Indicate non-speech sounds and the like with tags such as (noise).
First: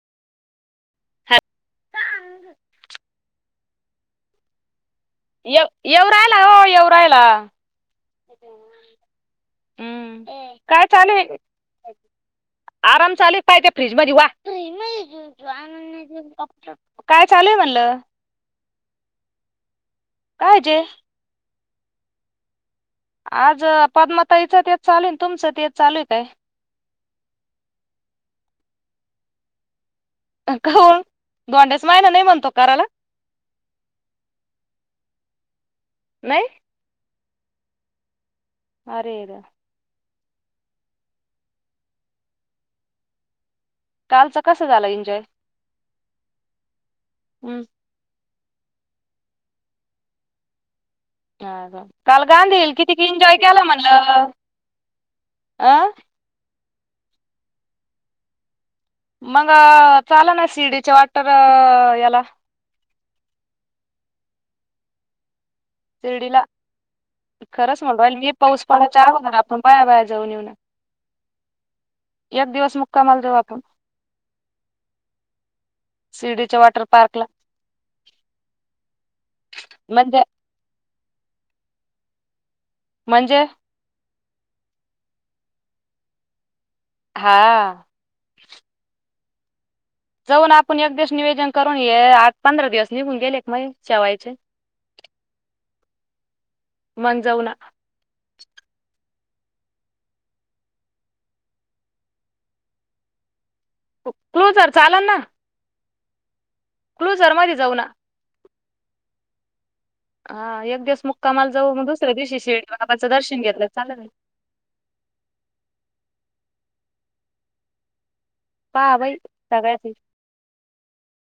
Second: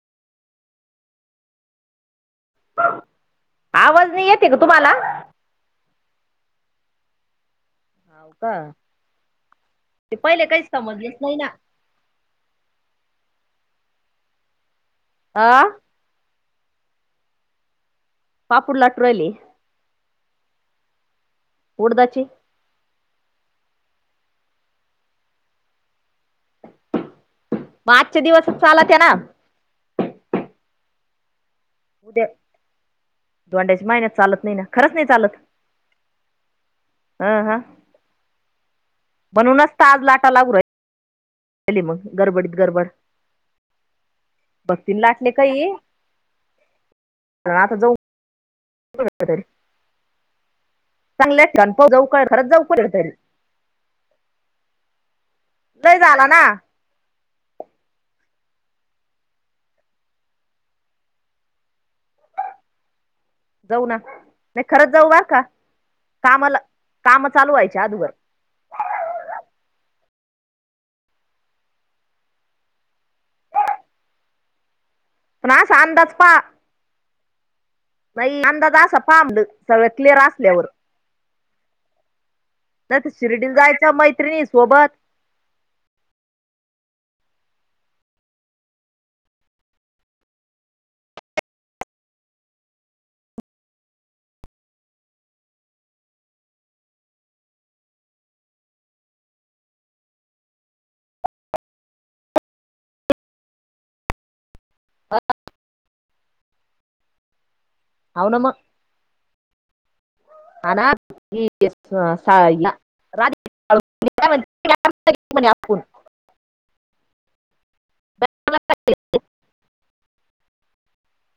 हॅ आवाज नाही येते का तुम्हाला, येव येव रायला हो येव राहिला. हाव का? ते हम्म पहिले काहीच काय समजलेच चालूय. नाही ना. आराम चालूय. काय त्या फ्रीज मध्ये अ वान काय चालू आहे म्हणलं. पापूड लाटूरायली. काय जे? उडदाचे. आज पद्मताईचं ते चालू आहे, तुमचं ते य चालू काय. मग आजचे दिवसच चालात आहे ना! का होन. उद्या धोंड्याच्या महिन्यात चालत नाही ना खरंच नाही चालत. नाही. आ हा अरे देवा बणूनचता आज लाटा लागू राआहेली मग गरबडीत गरबड. कालचं कसं झालं भक्तीने एन्जॉय लाटले काय ये, कारण हम्म आता जाऊ (unintelligible) चांगल्या ठनव जाऊ का काल खरच गांधी जाऊ हिल कुठं किती की तरी एन्जॉय केला म्हणलं अ नाहीय झाला ना? मग चाल ना सीडीचे वाटर याला, जाऊ ना नाही खरंच जाऊ बरका. शिर्डीला व्हायच्या खरच म्हणो अदोगर मी पाऊस पड चार होजणार आपण पाया बाया बाया ये एक दिवस मुक्कामाल जाऊ आपण. ना स अंदाज पा शिर्डीच्या वॉटर पार्कला नाही अंदाज अस पाांबलं सगळं क्लिअर म्हणजे असल्यावर. नाही तर म्हणजे शिर्डी जायच्या मैत्रिणी सोबत. हा जाऊन आपण एक दिवस निवेदन करून ये आठ पंधरा दिवस निघून गेले एक मग शेवायचे. मग जाऊ ना! क्लोजर चालाल ना? क्लूझर मध्ये जाऊ ना! हा ह एक ना! दिवस मुक्कामाला जाऊ मग दुसऱ्या दिवशी शिर्डी बाबाचं दर्शन घेतलं चालेल (unintelligible) मणे आपून हा भाई सगयची (unintelligible)